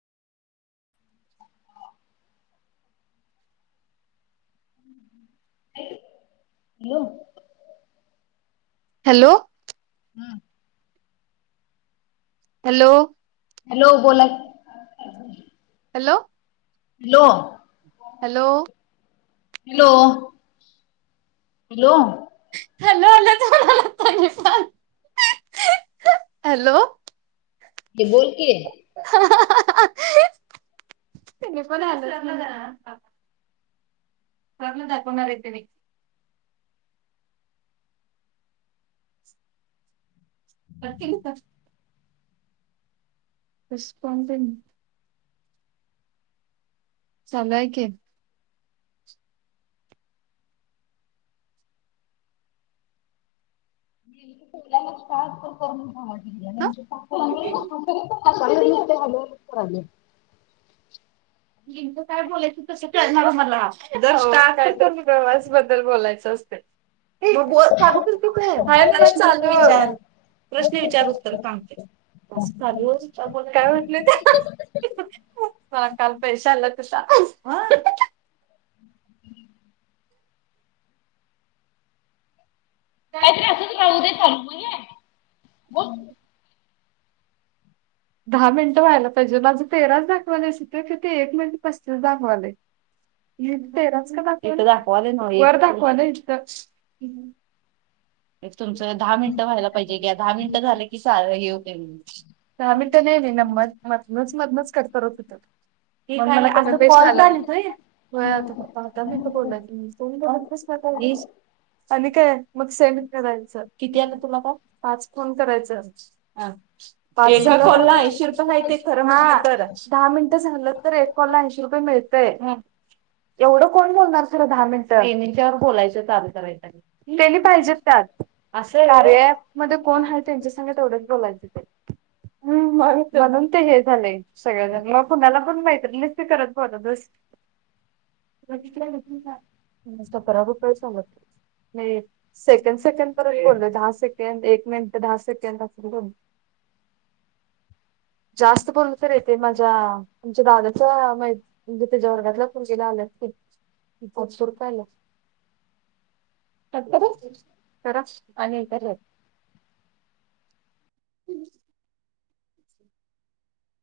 ऐक की hello hello हम हॅलो हॅलो बोला hello hello hello hello hello hello hello [unintelligible] hello ते बोल की त्यांनी पण हॅलो [unintelligible] करून दाखवणार आहेत त्यांनी [unintelligible] रिस्पॉनडिंग चालू आहे की [unintelligible] करून घ्या म्हटली [unintelligible] [inaudible] नेमकं काय बोलायचं कसं कळणार मला प्रश्न विचार, प्रश्न विचार उत्तर सांगते. काय म्हटल्या त्या? हां काल पैशे आल्या तश्या काहीतर असंच राहू दे चालू म हे बोल दहा मिनटं व्हायला पाहिजे माझं तेराच दाखवालेय अस तर कि ते एक मिनट पस्तीस दाखवालय. इथं तेराच का दाखवालंय? वर दाखवालंय इथं एक तुमचं दहा मिनटं व्हायला पाहिजे घ्या दहा मिनिटं झालं की स हे होतय दहा मिनिटं नाही नाही म मधनच-मधनच कट करत होतो. तोय काॅल करते मग मी बोला तो आणि काय मग सेन. करायचं किती आलं तुला का पाच फोन करायचं ह. [unintelligible] ऐशी रुपये होतीत खर म दहा मिनटं झाल तर एक कॉलला ऐंशी रुपये मिळतय. एवढं कोण बोलणार खर दहा मिनिट तीनवर बोलायचं चल तेनी पाहिजेत. हा, अस करया मध्ये कोण आहे त्यांच्या सग तेवढंच बोलायचं ते. हम्म मा मनुन तर हे झालंय. सगळेजण मग कुणाला पण माहित नस् ते करत भावतस. ब [unintelligible] सेकड सेकंड परत पडल दहा सेकंड एक मिनिट दहा सेकंड असेल. जास्त बोल तर येते माझ्या आुमच्या दादाचा मा म्हणजे तेझे वर्गातला पण गेला आलेत ते. पाचशे रुपय आल्यात. [unintelligible] खरच आणि इत य